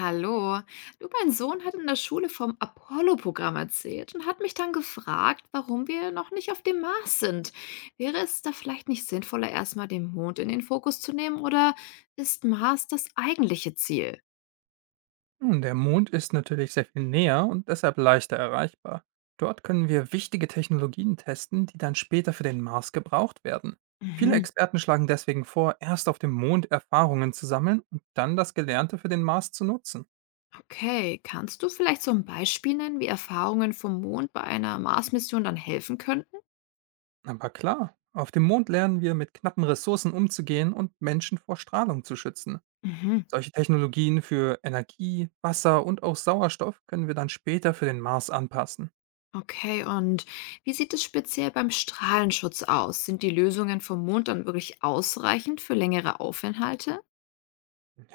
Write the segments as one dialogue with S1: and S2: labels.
S1: Hallo. Du, mein Sohn hat in der Schule vom Apollo-Programm erzählt und hat mich dann gefragt, warum wir noch nicht auf dem Mars sind. Wäre es da vielleicht nicht sinnvoller, erstmal den Mond in den Fokus zu nehmen oder ist Mars das eigentliche Ziel?
S2: Nun, der Mond ist natürlich sehr viel näher und deshalb leichter erreichbar. Dort können wir wichtige Technologien testen, die dann später für den Mars gebraucht werden. Viele
S1: Mhm.
S2: Experten schlagen deswegen vor, erst auf dem Mond Erfahrungen zu sammeln und dann das Gelernte für den Mars zu nutzen.
S1: Okay, kannst du vielleicht so ein Beispiel nennen, wie Erfahrungen vom Mond bei einer Mars-Mission dann helfen könnten?
S2: Aber klar, auf dem Mond lernen wir, mit knappen Ressourcen umzugehen und Menschen vor Strahlung zu schützen.
S1: Mhm.
S2: Solche Technologien für Energie, Wasser und auch Sauerstoff können wir dann später für den Mars anpassen.
S1: Okay, und wie sieht es speziell beim Strahlenschutz aus? Sind die Lösungen vom Mond dann wirklich ausreichend für längere Aufenthalte?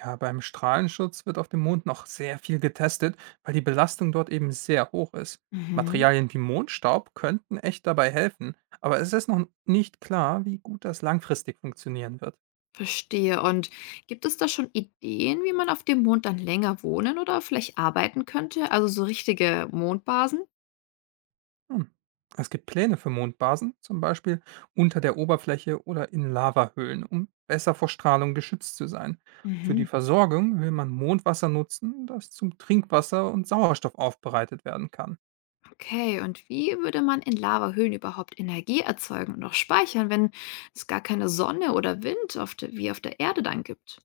S2: Ja, beim Strahlenschutz wird auf dem Mond noch sehr viel getestet, weil die Belastung dort eben sehr hoch ist.
S1: Mhm,
S2: Materialien wie Mondstaub könnten echt dabei helfen, aber es ist noch nicht klar, wie gut das langfristig funktionieren wird.
S1: verstehe. Und gibt es da schon Ideen, wie man auf dem Mond dann länger wohnen oder vielleicht arbeiten könnte? Also so richtige Mondbasen?
S2: Hm. Es gibt Pläne für Mondbasen, zum Beispiel unter der Oberfläche oder in Lavahöhlen, um besser vor Strahlung geschützt zu sein. Für die
S1: Mhm.
S2: Versorgung will man Mondwasser nutzen, das zum Trinkwasser und Sauerstoff aufbereitet werden kann.
S1: Okay, und wie würde man in Lavahöhlen überhaupt Energie erzeugen und auch speichern, wenn es gar keine Sonne oder Wind auf der, wie auf der Erde dann gibt?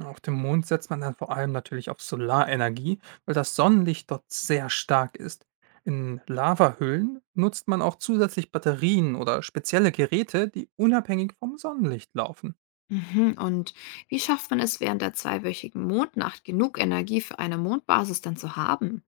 S2: Auf dem Mond setzt man dann vor allem natürlich auf Solarenergie, weil das Sonnenlicht dort sehr stark ist. In Lavahöhlen nutzt man auch zusätzlich Batterien oder spezielle Geräte, die unabhängig vom Sonnenlicht laufen.
S1: Mhm, und wie schafft man es während der zweiwöchigen Mondnacht genug Energie für eine Mondbasis dann zu haben?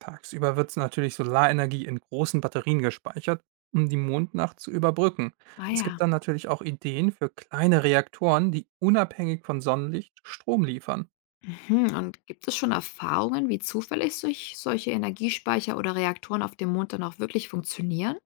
S2: Tagsüber wird natürlich Solarenergie in großen Batterien gespeichert, um die Mondnacht zu überbrücken.
S1: Ah
S2: Es gibt
S1: ja.
S2: dann natürlich auch Ideen für kleine Reaktoren, die unabhängig von Sonnenlicht Strom liefern.
S1: Mhm. Und gibt es schon Erfahrungen, wie zuverlässig solche Energiespeicher oder Reaktoren auf dem Mond dann auch wirklich funktionieren?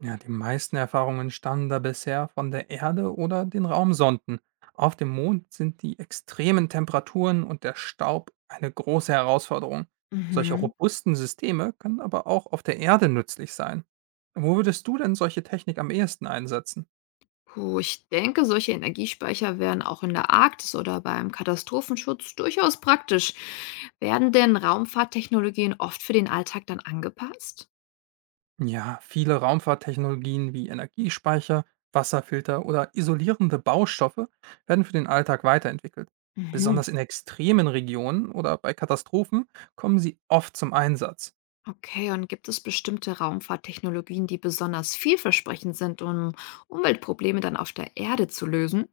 S2: Ja, die meisten Erfahrungen stammen da bisher von der Erde oder den Raumsonden. Auf dem Mond sind die extremen Temperaturen und der Staub eine große Herausforderung. Solche
S1: Mhm.
S2: robusten Systeme können aber auch auf der Erde nützlich sein. Wo würdest du denn solche Technik am ehesten einsetzen?
S1: Puh, ich denke, solche Energiespeicher wären auch in der Arktis oder beim Katastrophenschutz durchaus praktisch. Werden denn Raumfahrttechnologien oft für den Alltag dann angepasst?
S2: Ja, viele Raumfahrttechnologien wie Energiespeicher, Wasserfilter oder isolierende Baustoffe werden für den Alltag weiterentwickelt.
S1: Mhm.
S2: Besonders in extremen Regionen oder bei Katastrophen kommen sie oft zum Einsatz.
S1: Okay, und gibt es bestimmte Raumfahrttechnologien, die besonders vielversprechend sind, um Umweltprobleme dann auf der Erde zu lösen?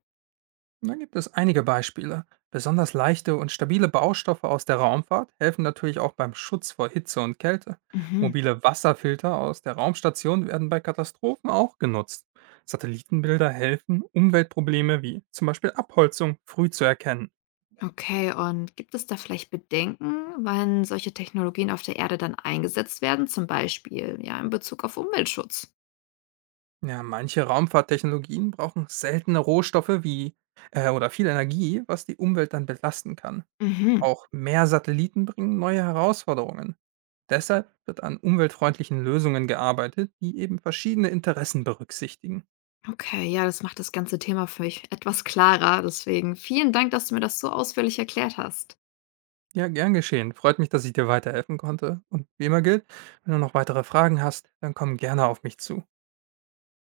S2: Da gibt es einige Beispiele. Besonders leichte und stabile Baustoffe aus der Raumfahrt helfen natürlich auch beim Schutz vor Hitze und Kälte.
S1: Mhm.
S2: Mobile Wasserfilter aus der Raumstation werden bei Katastrophen auch genutzt. Satellitenbilder helfen, Umweltprobleme wie zum Beispiel Abholzung früh zu erkennen.
S1: Okay, und gibt es da vielleicht Bedenken, wann solche Technologien auf der Erde dann eingesetzt werden, zum Beispiel ja in Bezug auf Umweltschutz?
S2: Ja, manche Raumfahrttechnologien brauchen seltene Rohstoffe wie oder viel Energie, was die Umwelt dann belasten kann.
S1: Mhm.
S2: Auch mehr Satelliten bringen neue Herausforderungen. Deshalb wird an umweltfreundlichen Lösungen gearbeitet, die eben verschiedene Interessen berücksichtigen.
S1: Okay, ja, das macht das ganze Thema für mich etwas klarer. Deswegen vielen Dank, dass du mir das so ausführlich erklärt hast.
S2: Ja, gern geschehen. Freut mich, dass ich dir weiterhelfen konnte. Und wie immer gilt, wenn du noch weitere Fragen hast, dann komm gerne auf mich zu.